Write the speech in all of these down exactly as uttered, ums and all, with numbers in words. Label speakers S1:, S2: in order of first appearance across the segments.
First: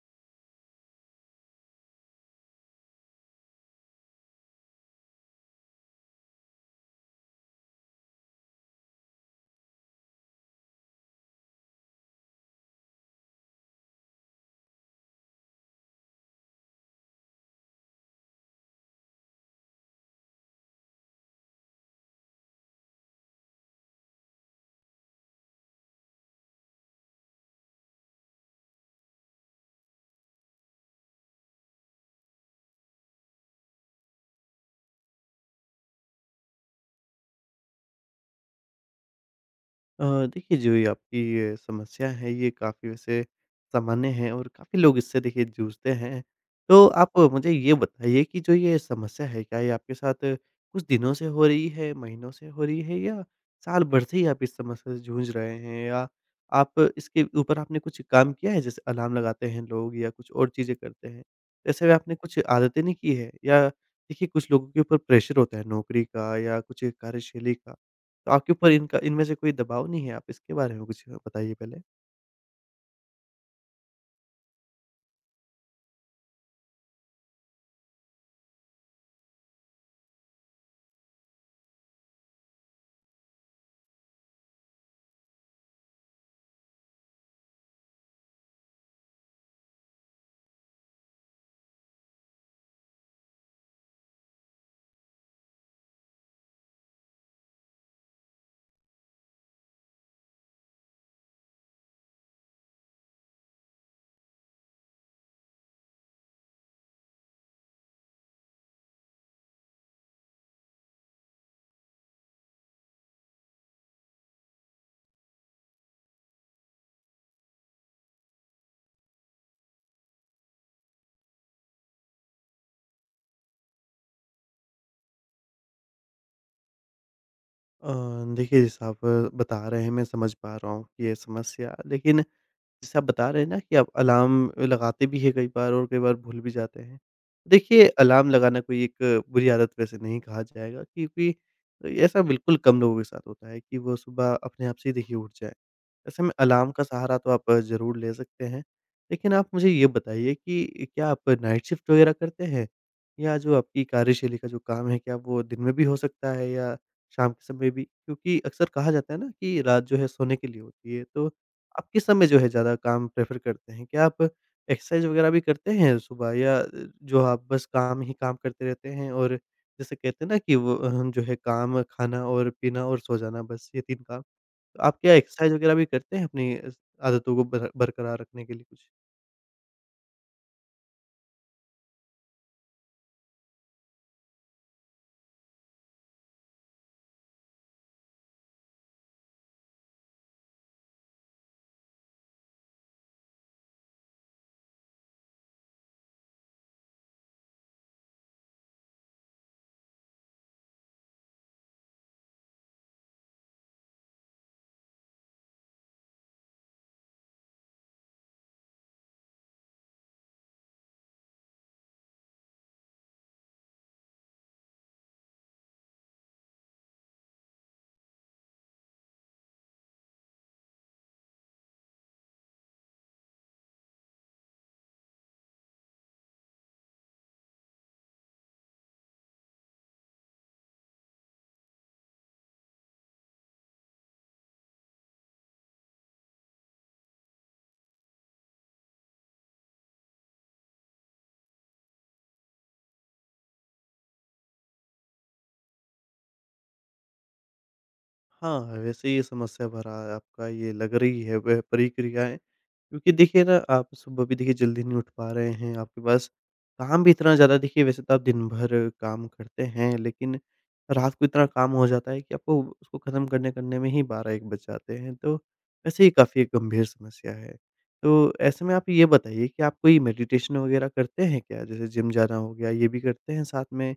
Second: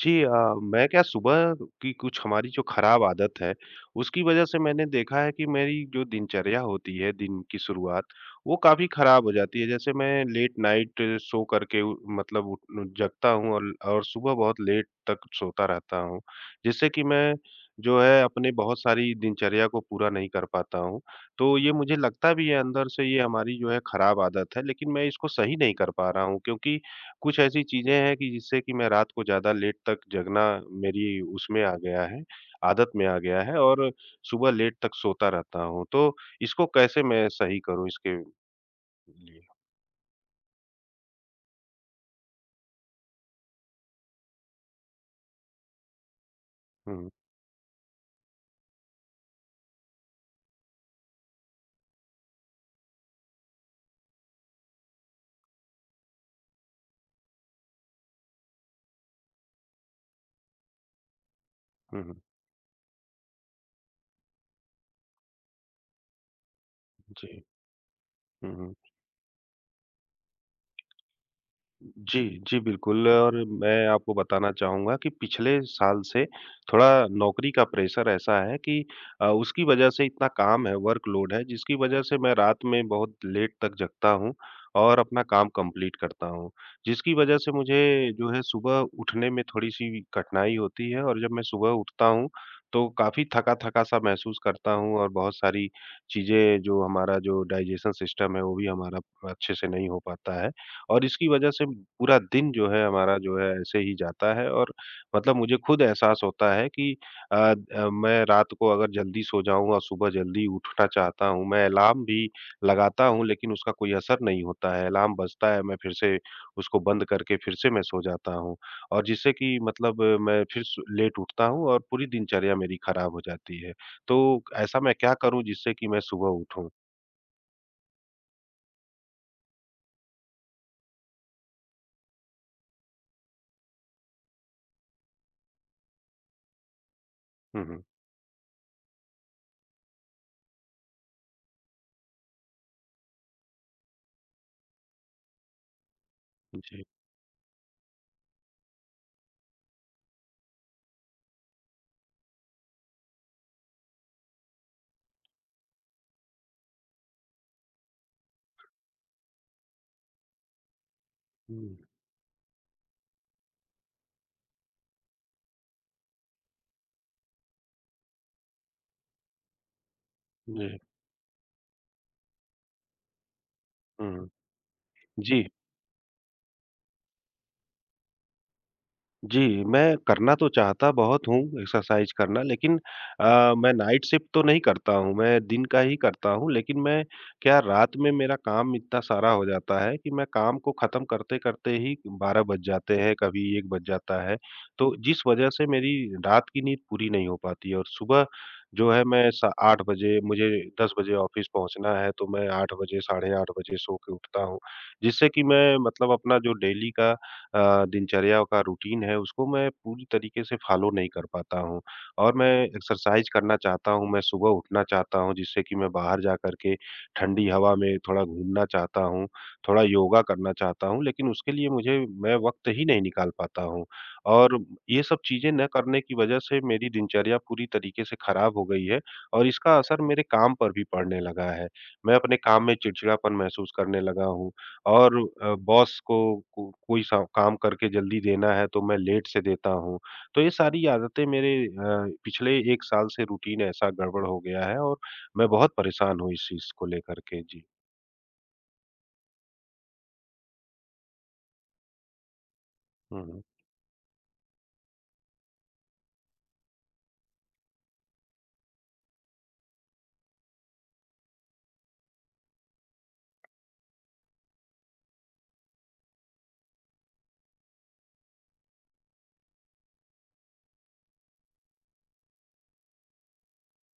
S1: जी। अ, मैं क्या सुबह की कुछ हमारी जो खराब आदत है, उसकी वजह से मैंने देखा है कि मेरी जो दिनचर्या होती है, दिन की शुरुआत, वो काफ़ी खराब हो जाती है। जैसे मैं लेट नाइट सो करके उ मतलब उठ जगता हूँ और और सुबह बहुत लेट तक सोता रहता हूँ, जिससे कि मैं जो है अपने बहुत सारी दिनचर्या को पूरा नहीं कर पाता हूँ। तो ये मुझे लगता भी है, अंदर से ये हमारी जो है खराब आदत है, लेकिन मैं इसको सही नहीं कर पा रहा हूँ क्योंकि कुछ ऐसी चीज़ें हैं कि जिससे कि मैं रात को ज़्यादा लेट तक जगना मेरी उसमें आ गया है, आदत में आ गया है और सुबह लेट तक सोता रहता हूँ। तो इसको कैसे मैं सही करूँ इसके लिए?
S2: अ, देखिए जो ये आपकी ये समस्या है ये काफ़ी वैसे सामान्य है और काफ़ी लोग इससे देखिए जूझते हैं। तो
S1: हुँ, हुँ।
S2: आप मुझे ये बताइए कि जो ये समस्या है, क्या ये आपके साथ कुछ दिनों से हो रही है, महीनों से हो रही है, या साल भर से ही आप इस समस्या से जूझ रहे हैं? या आप इसके ऊपर आपने कुछ काम किया है, जैसे अलार्म लगाते हैं लोग या कुछ और चीज़ें करते हैं? ऐसे में
S1: हुँ,
S2: आपने
S1: हुँ।
S2: कुछ आदतें नहीं की है? या देखिए, कुछ लोगों के ऊपर प्रेशर होता है नौकरी का या कुछ
S1: जी।
S2: कार्यशैली का। तो आपके
S1: हुँ,
S2: ऊपर
S1: हुँ।
S2: इनका इनमें से कोई दबाव नहीं है, आप इसके बारे में कुछ बताइए पहले?
S1: जी, जी, बिल्कुल। और मैं आपको बताना चाहूँगा कि पिछले साल से थोड़ा नौकरी का प्रेशर ऐसा है कि अ, उसकी वजह से इतना काम है, वर्कलोड है, जिसकी वजह से मैं रात में बहुत लेट तक जगता हूँ और अपना काम कंप्लीट करता हूँ। जिसकी वजह से मुझे जो है सुबह उठने में थोड़ी-सी कठिनाई होती है और जब मैं सुबह उठता हूँ, तो काफ़ी थका-थका सा महसूस करता हूँ और बहुत सारी चीज़ें जो हमारा जो डाइजेशन सिस्टम है, वो भी हमारा अच्छे से नहीं हो पाता है। और इसकी वजह से पूरा दिन जो है हमारा जो है ऐसे ही जाता है और मतलब मुझे खुद एहसास होता है कि अ, अ, मैं रात को अगर जल्दी सो जाऊँ और सुबह जल्दी उठना चाहता हूँ, मैं अलार्म भी लगाता हूँ, लेकिन उसका कोई असर नहीं होता है। अलार्म बजता है, मैं फिर से उसको बंद करके फिर से मैं सो जाता हूँ और जिससे कि मतलब अ, मैं फिर सु लेट उठता हूँ और पूरी दिनचर्या मेरी खराब हो जाती है। तो ऐसा मैं क्या करूँ जिससे कि मैं सुबह उठूँ?
S2: अ, देखिए, जैसा आप बता रहे हैं, मैं समझ पा रहा हूँ कि ये समस्या। लेकिन जैसे आप बता रहे हैं ना कि आप अलार्म लगाते भी हैं कई बार और कई बार भूल भी जाते हैं।
S1: हुँ, हुँ।
S2: देखिए, अलार्म लगाना कोई एक बुरी आदत वैसे नहीं कहा जाएगा, क्योंकि ऐसा बिल्कुल कम लोगों के साथ होता है कि वो सुबह अपने आप से ही देखिए उठ जाएँ। ऐसे में अलार्म का
S1: जी।
S2: सहारा तो आप ज़रूर ले सकते हैं। लेकिन आप मुझे ये बताइए कि क्या आप नाइट शिफ्ट वगैरह करते हैं? या जो आपकी कार्यशैली का जो काम है, क्या वो दिन में भी हो सकता है या शाम के समय भी? क्योंकि अक्सर कहा जाता है ना कि रात जो है सोने के लिए होती है। तो
S1: हुँ,
S2: आप किस समय जो है ज़्यादा काम प्रेफ़र करते हैं? क्या आप एक्सरसाइज़ वग़ैरह भी करते हैं सुबह, या अ, जो आप बस काम ही काम करते रहते हैं, और जैसे कहते हैं ना कि वो
S1: जी।
S2: हम जो है काम, खाना और पीना और सो जाना, बस ये तीन
S1: हुँ,
S2: काम।
S1: हुँ।
S2: तो आप क्या
S1: जी।
S2: एक्सरसाइज़ वग़ैरह भी करते हैं अपनी इस आदतों को बर बरकरार रखने के लिए कुछ?
S1: जी, मैं करना तो चाहता बहुत हूँ एक्सरसाइज़ करना, लेकिन अ, मैं नाइट शिफ्ट तो नहीं करता हूँ, मैं दिन का ही करता हूँ। लेकिन मैं क्या रात में मेरा काम इतना सारा हो जाता है कि मैं काम को ख़त्म करते-करते ही बारह बज जाते हैं, कभी एक बज जाता है। तो जिस वज़ह से मेरी रात की नींद पूरी नहीं हो पाती है और सुबह जो है मैं सा आठ बजे, मुझे दस बजे ऑफ़िस पहुँचना है, तो मैं आठ बजे, साढ़े आठ बजे सो के उठता हूँ। जिससे कि मैं मतलब अपना जो डेली का अ, दिनचर्या का रूटीन है, उसको मैं पूरी तरीके से फॉलो नहीं कर पाता हूँ। और मैं एक्सरसाइज़ करना चाहता हूँ, मैं सुबह उठना चाहता हूँ जिससे कि मैं बाहर जा कर के ठंडी हवा में थोड़ा घूमना चाहता हूँ, थोड़ा योगा करना चाहता हूँ, लेकिन उसके लिए मुझे मैं वक़्त ही नहीं निकाल पाता हूँ। और ये सब चीज़ें न करने की वज़ह से मेरी दिनचर्या पूरी तरीके से ख़राब हो गई है और इसका असर मेरे काम पर भी पड़ने लगा है। मैं अपने काम में चिड़चिड़ापन महसूस करने लगा हूँ और अ, बॉस को को कोई सा काम करके जल्दी देना है, तो मैं लेट से देता हूँ। तो ये सारी आदतें मेरे अ, पिछले एक साल से रूटीन ऐसा गड़बड़ हो गया है और मैं बहुत परेशान हूँ इस चीज़ को लेकर के। जी।
S2: हाँ, वैसे ये समस्या भरा है आपका, ये लग रही है वह प्रक्रियाएँ। क्योंकि
S1: हुँ, हुँ।
S2: देखिए ना, आप सुबह भी देखिए जल्दी नहीं उठ पा रहे हैं, आपके पास काम भी इतना ज़्यादा देखिए, वैसे तो आप दिन भर काम करते हैं, लेकिन रात को इतना काम हो जाता है कि आपको उसको ख़त्म करने-करने में ही बारह एक बज जाते हैं। तो वैसे ये काफ़ी एक गंभीर समस्या है। तो ऐसे में आप ये बताइए कि आप कोई मेडिटेशन वग़ैरह करते हैं क्या? जैसे जिम जाना हो गया, ये भी करते हैं साथ में?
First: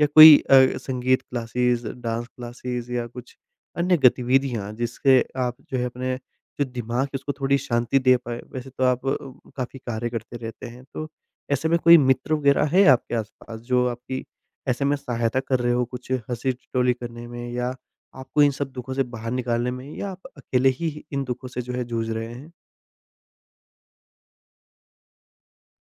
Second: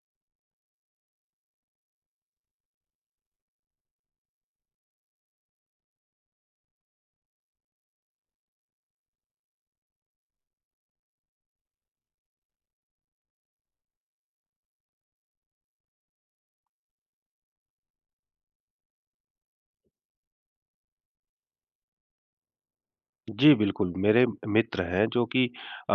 S2: या कोई अ, संगीत क्लासेस, डांस क्लासेस या कुछ अन्य गतिविधियाँ, जिससे आप जो है अपने जो दिमाग है उसको थोड़ी शांति दे पाएँ? वैसे तो आप अ, काफ़ी कार्य करते रहते हैं, तो ऐसे में कोई मित्र वगैरह है आपके आस-पास जो आपकी ऐसे में सहायता कर रहे हो, कुछ हँसी-ठिठोली करने में या आपको इन सब दुखों से बाहर निकालने में, या आप अकेले ही इन दुखों से जो है जूझ रहे हैं?
S1: जी, बिल्कुल। मेरे मित्र हैं जो कि अ,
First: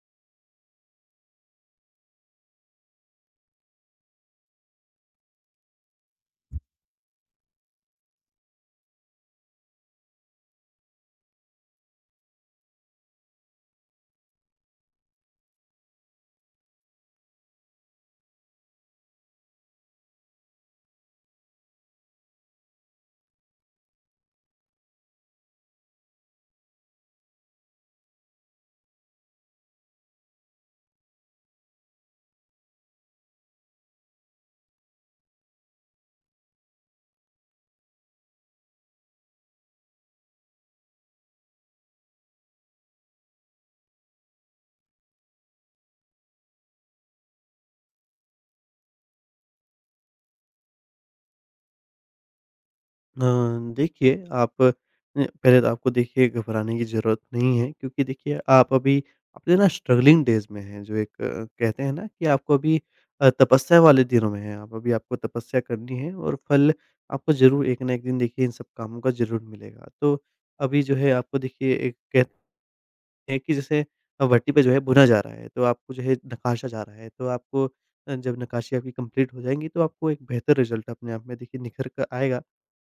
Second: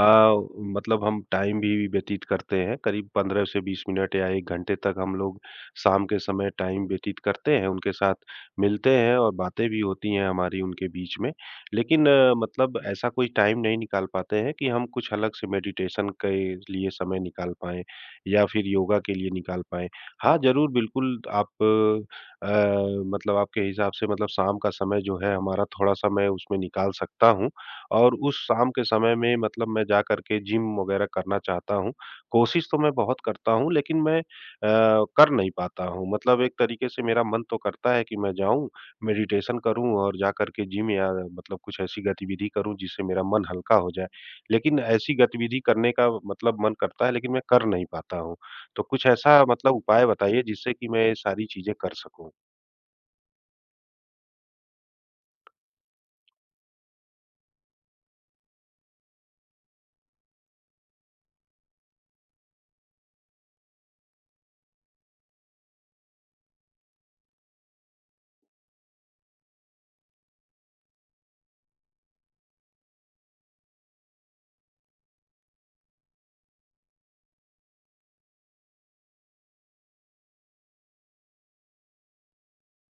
S1: मतलब हम टाइम भी व्यतीत करते हैं, करीब पंद्रह से बीस मिनट या एक घंटे तक हम लोग शाम के समय टाइम व्यतीत करते हैं, उनके साथ मिलते हैं और बातें भी होती हैं हमारी उनके बीच में। लेकिन अ, मतलब ऐसा कोई टाइम नहीं निकाल पाते हैं कि हम कुछ अलग से मेडिटेशन के लिए समय निकाल पाएँ या फिर योगा के लिए निकाल पाएँ। हाँ, ज़रूर, बिल्कुल। आप अ, मतलब आपके हिसाब से मतलब शाम का समय जो है हमारा थोड़ा-सा मैं उसमें निकाल सकता हूँ और उस शाम के समय में मतलब मैं जा कर के जिम वगैरह करना चाहता हूँ। कोशिश तो मैं बहुत करता हूँ लेकिन मैं अ, कर नहीं पाता हूँ। मतलब एक तरीके से मेरा मन तो करता है कि मैं जाऊँ, मेडिटेशन करूँ और जा कर के जिम या मतलब कुछ ऐसी गतिविधि करूँ जिससे मेरा मन हल्का हो जाए। लेकिन ऐसी गतिविधि करने का मतलब मन करता है, लेकिन मैं कर नहीं पाता हूँ। तो कुछ ऐसा मतलब उपाय बताइए जिससे कि मैं ये सारी चीज़ें कर सकूँ?
S2: अ, देखिए, आप न, पहले तो आपको देखिए घबराने की ज़रूरत नहीं है, क्योंकि देखिए आप अभी अपने ना स्ट्रगलिंग डेज़ में हैं, जो एक अ, कहते हैं ना कि आपको अभी अ, तपस्या वाले दिनों में हैं आप, अभी आपको तपस्या करनी है, और फल आपको ज़रूर एक ना एक दिन देखिए इन सब कामों का ज़रूर मिलेगा। तो अभी जो है आपको देखिए एक कह हैं कि, जैसे अ, भट्टी पे जो है भुना जा रहा है, तो आपको जो है नकाशा जा रहा है, तो आपको अ, जब नक्काशी आपकी कंप्लीट हो जाएँगी, तो आपको एक बेहतर रिज़ल्ट अपने आप में देखिए निखर कर आएगा।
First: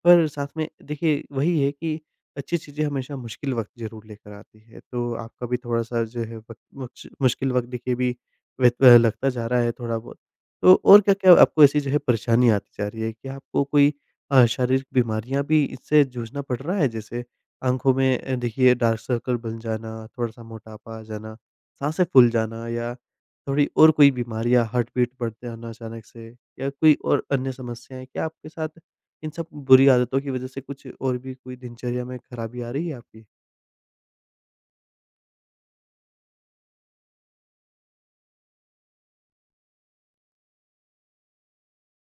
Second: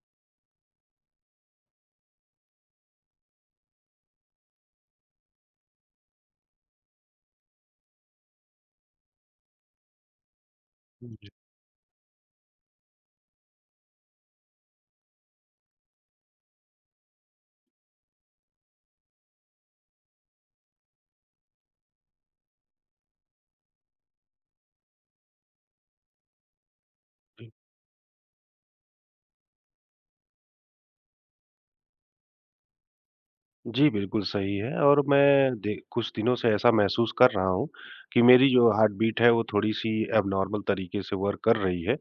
S2: पर साथ में देखिए वही है कि अच्छी चीज़ें हमेशा मुश्किल वक़्त ज़रूर लेकर आती है, तो आपका भी थोड़ा-सा जो है वक़्त मुक्श मुश्किल वक़्त देखिए भी व्यत अ, लगता जा रहा है थोड़ा बहुत। तो और क्या-क्या आपको ऐसी जो है परेशानी आती जा रही है? क्या आपको कोई अ, शारीरिक बीमारियाँ भी इससे जूझना पड़ रहा है, जैसे आँखों में अ, देखिए डार्क सर्कल बन जाना, थोड़ा-सा मोटापा आ जाना, साँसें फूल जाना, या थोड़ी और कोई बीमारी, या हार्ट बीट बढ़ जाना अचानक से, या कोई और अन्य समस्याएँ? क्या आपके साथ इन सब बुरी आदतों की वज़ह से कुछ और भी कोई दिनचर्या में खराबी आ रही है आपकी?
S1: जी, बिल्कुल सही है। और मैं दे कुछ दिनों से ऐसा महसूस कर रहा हूँ कि मेरी जो हार्ट बीट है, वो थोड़ी-सी ऐब्नॉर्मल तरीके से वर्क कर रही है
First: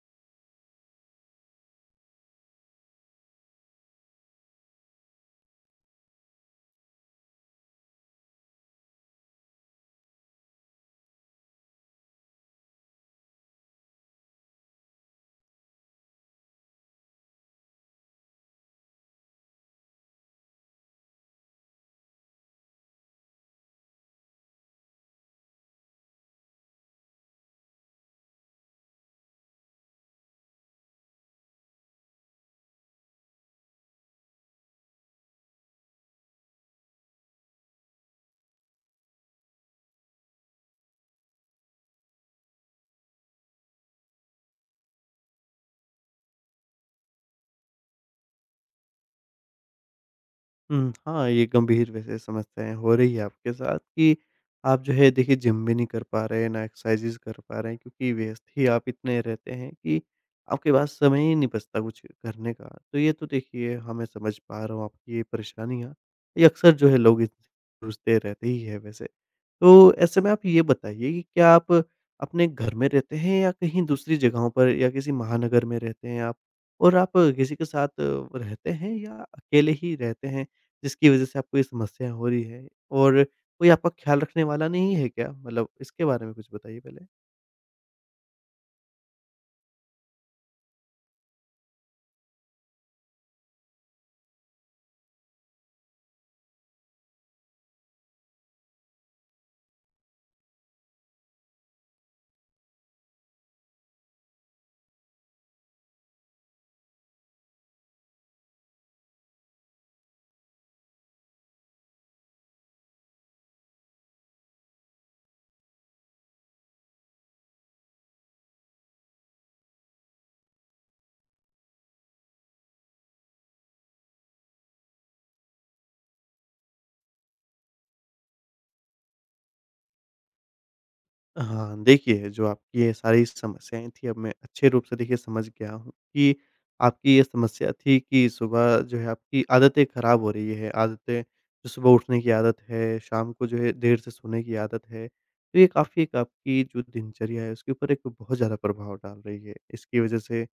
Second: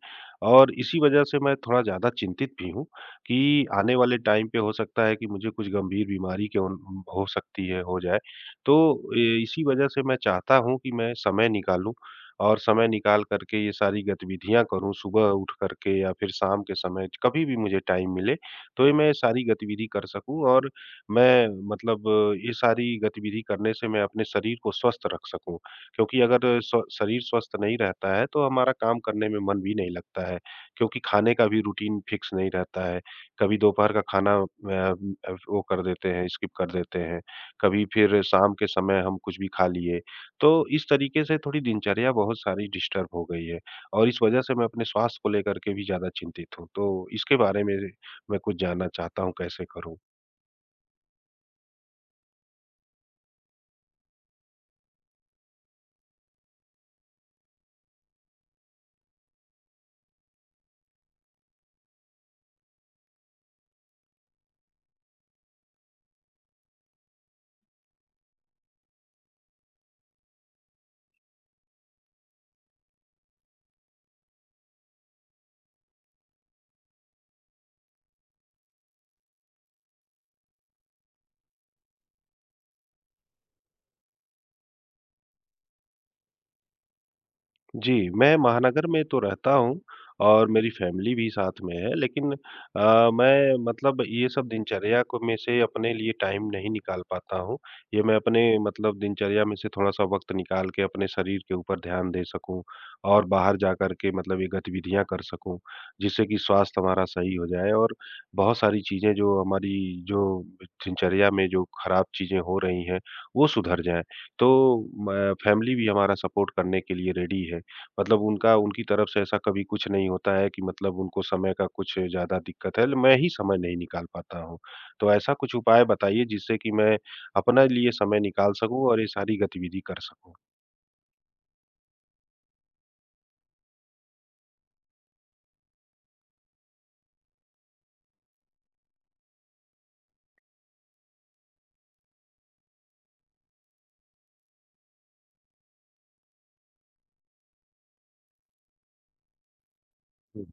S1: और इसी वजह से मैं थोड़ा ज़्यादा चिंतित भी हूँ कि आने वाले टाइम पे हो सकता है कि मुझे कुछ गंभीर बीमारी के उन हो सकती है, हो जाए। तो ए इसी वजह से मैं चाहता हूँ कि मैं समय निकालूँ और समय निकाल कर के ये सारी गतिविधियाँ करूँ, सुबह उठ कर के या फिर शाम के समय कभी भी मुझे टाइम मिले, तो ये मैं सारी गतिविधि कर सकूँ और मैं मतलब ये सारी गतिविधि करने से मैं अपने शरीर को स्वस्थ रख सकूँ। क्योंकि अगर स्व शरीर स्वस्थ नहीं रहता है, तो हमारा काम करने में मन भी नहीं लगता है। क्योंकि खाने का भी रूटीन फिक्स नहीं रहता है। कभी दोपहर का खाना अ, अ, वो कर देते हैं, स्किप कर देते हैं। कभी फिर शाम के समय हम कुछ भी खा लिए। तो इस तरीके से थोड़ी दिनचर्या बहुत सारी डिस्टर्ब हो गई है और इस वजह से मैं अपने स्वास्थ्य को लेकर के भी ज़्यादा चिंतित हूँ। तो इसके बारे में मैं कुछ जानना चाहता हूँ, कैसे करूँ?
S2: हुँ, हाँ, ये गंभीर वैसे समस्याएँ हो रही है आपके साथ कि आप जो है देखिए जिम भी नहीं कर पा रहे हैं, ना एक्सरसाइज़ेज़ कर पा रहे हैं, क्योंकि व्यस्त ही आप इतने रहते हैं कि आपके पास समय ही नहीं बचता कुछ करने का। तो ये तो देखिए, हाँ, मैं समझ पा रहा हूँ आपकी ये परेशानियाँ, ये अक्सर जो है लोग इस जूझते रहते ही है वैसे। तो ऐसे में आप ये बताइए कि क्या आप अपने घर में रहते हैं, या कहीं दूसरी जगहों पर, या किसी महानगर में रहते हैं आप? और आप किसी के साथ रहते हैं या अकेले ही रहते हैं, जिसकी वज़ह से आपको ये समस्या हो रही है? और कोई आपका ख़्याल रखने वाला नहीं है क्या? मतलब इसके बारे में कुछ बताइए पहले।
S1: जी, मैं महानगर में तो रहता हूँ और मेरी फैमिली भी साथ में है, लेकिन अ, मैं मतलब ये सब दिनचर्या को में से अपने लिए टाइम नहीं निकाल पाता हूँ। ये मैं अपने मतलब दिनचर्या में से थोड़ा-सा वक़्त निकाल के अपने शरीर के ऊपर ध्यान दे सकूँ और बाहर जाकर के मतलब ये गतिविधियाँ कर सकूँ, जिससे कि स्वास्थ्य हमारा सही हो जाए और बहुत सारी चीज़ें जो हमारी जो दिनचर्या में जो खराब चीज़ें हो रही हैं, वो सुधर जाएँ। तो मैं फैमिली भी हमारा सपोर्ट करने के लिए रेडी है। मतलब उनका उनकी तरफ से ऐसा कभी कुछ नहीं होता है कि मतलब उनको समय का कुछ ज़्यादा दिक्कत है, मैं ही समय नहीं निकाल पाता हूँ। तो ऐसा कुछ उपाय बताइए जिससे कि मैं अपने लिए समय निकाल सकूँ और ये सारी गतिविधि कर सकूँ?
S2: हाँ, देखिए, जो आपकी ये सारी समस्याएँ थी, अब मैं अच्छे रूप से देखिए समझ गया हूँ कि आपकी ये समस्या थी कि सुबह जो है आपकी आदतें ख़राब हो रही है। आदतें, जो सुबह उठने की आदत है, शाम को जो है देर से सोने की आदत है। तो ये काफ़ी एक आपकी जो दिनचर्या है, उसके ऊपर एक बहुत ज़्यादा प्रभाव डाल रही है। इसकी वज़ह
S1: हुँ,
S2: से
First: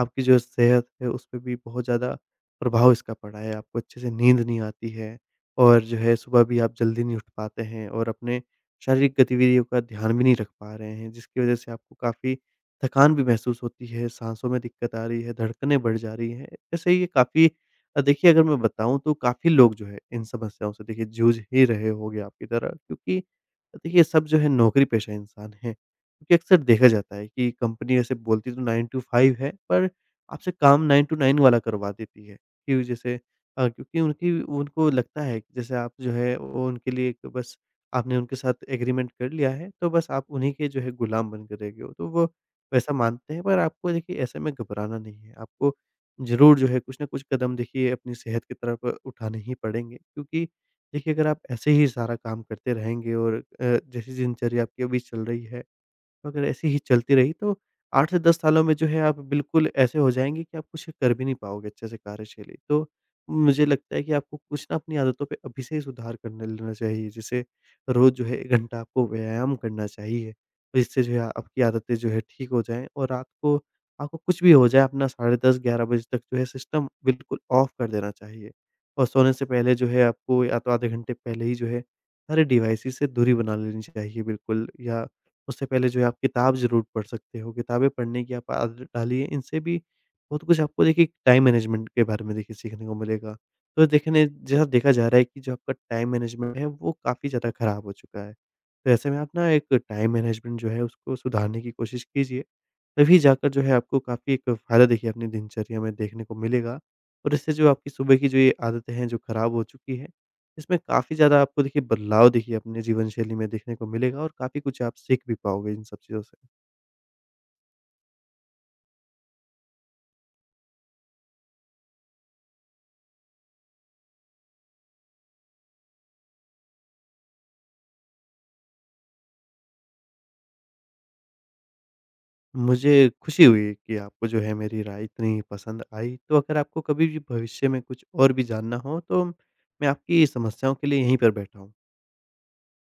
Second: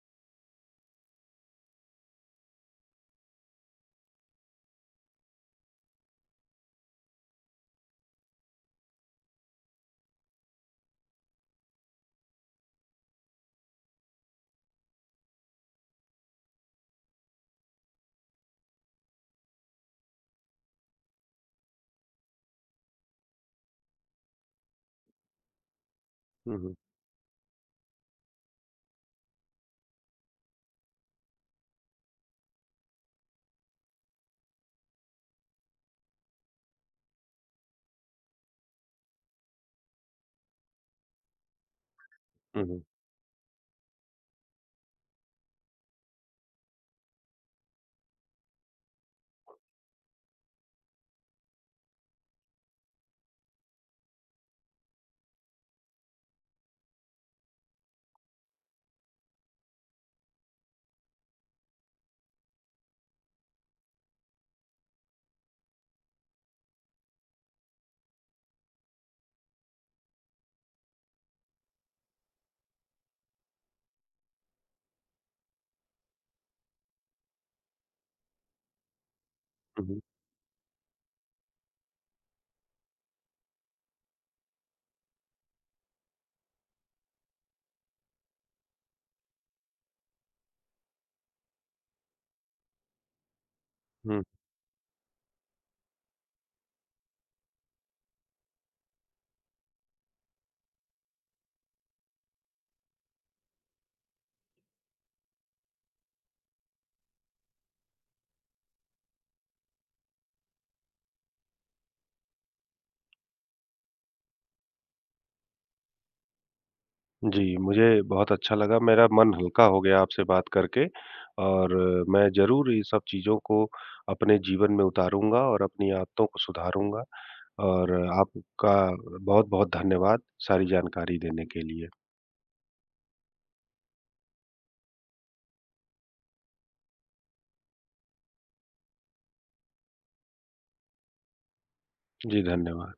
S2: आपकी जो सेहत है, उस पे भी बहुत ज़्यादा प्रभाव इसका पड़ा है। आपको अच्छे से नींद नहीं आती है, और जो है सुबह भी आप जल्दी नहीं उठ पाते हैं, और अपने शारीरिक गतिविधियों का ध्यान भी नहीं रख पा रहे हैं, जिसकी वजह से आपको काफ़ी थकान भी महसूस होती है, साँसों में दिक्कत आ रही है, धड़कनें बढ़ जा रही हैं। ऐसे ही काफ़ी अ, देखिए, अगर मैं बताऊँ तो काफ़ी लोग जो है इन समस्याओं से देखिए जूझ ही रहे होंगे आपकी तरह, क्योंकि देखिए सब जो है नौकरी-पेशा इंसान हैं। क्योंकि
S1: हुँ,
S2: अक्सर
S1: हुँ,
S2: देखा जाता है कि कंपनी वैसे बोलती तो नाइन टू फ़ाइव है, पर आपसे काम नाइन टू नाइन वाला करवा देती है कि, जैसे अ, क्योंकि उनकी उनको लगता है कि, जैसे आप जो है वो उनके लिए एक बस, आपने उनके साथ एग्रीमेंट कर लिया है, तो बस आप उन्हीं के जो है गुलाम बन के रह गए हो। तो वो
S1: हुँ, हुँ,
S2: वैसा मानते हैं, पर आपको देखिए ऐसे में घबराना नहीं है। आपको ज़रूर जो है कुछ न कुछ कदम देखिए अपनी सेहत की तरफ उठाने ही पड़ेंगे, क्योंकि देखिए, अगर आप ऐसे ही सारा काम करते रहेंगे और अ, जैसी दिनचर्या आपकी अभी चल रही है, अगर ऐसे ही चलती रही, तो आठ से दस सालों में जो है आप बिल्कुल ऐसे हो जाएँगे कि आप कुछ कर भी नहीं पाओगे अच्छे से कार्यशैली। तो मुझे लगता है कि आपको कुछ ना अपनी आदतों पे अभी से ही सुधार करने लेना चाहिए। जैसे, रोज़ जो है एक घंटा आपको व्यायाम करना चाहिए। तो इससे जो है आपकी आदतें जो है ठीक हो जाएँ, और रात को आपको कुछ भी हो जाए, अपना साढ़े दस ग्यारह बजे तक जो है सिस्टम बिल्कुल ऑफ कर देना चाहिए। और सोने से पहले
S1: हुँ,
S2: जो
S1: हुँ,
S2: है आपको, या तो आधे घंटे पहले ही जो है सारे डिवाइसेज़ से दूरी बना लेनी चाहिए बिल्कुल, या उससे पहले जो है आप किताब ज़रूर पढ़ सकते हो। किताबें पढ़ने की आप आदत डालिए, इनसे भी बहुत कुछ आपको देखिए टाइम मैनेजमेंट के बारे में देखिए सीखने को मिलेगा। तो
S1: हुँ।
S2: देखने, जैसा देखा जा रहा है कि जो आपका टाइम मैनेजमेंट है, वो काफ़ी ज़्यादा खराब हो चुका है। तो ऐसे में आप ना एक टाइम मैनेजमेंट जो है, उसको सुधारने की कोशिश कीजिए। तभी जाकर जो है आपको काफ़ी एक फ़ायदा देखिए अपनी दिनचर्या में देखने को मिलेगा, और इससे जो आपकी सुबह की जो ये आदतें हैं, जो ख़राब हो चुकी है, इसमें काफ़ी ज़्यादा आपको देखिए बदलाव देखिए अपने जीवन शैली में देखने को मिलेगा, और काफ़ी कुछ आप सीख भी पाओगे इन सब चीज़ों से।
S1: जी, मुझे बहुत अच्छा लगा, मेरा मन हल्का हो गया आपसे बात करके। और मैं ज़रूर ये सब चीज़ों को अपने जीवन में उतारूँगा और अपनी आदतों को सुधारूँगा। और आपका बहुत-बहुत धन्यवाद सारी जानकारी देने के लिए।
S2: मुझे खुशी हुई कि आपको जो है मेरी राय इतनी पसंद आई, तो अगर आपको कभी भी भविष्य में कुछ और भी जानना हो, तो मैं आपकी समस्याओं के लिए यहीं पर बैठा हूँ।
S1: जी, धन्यवाद।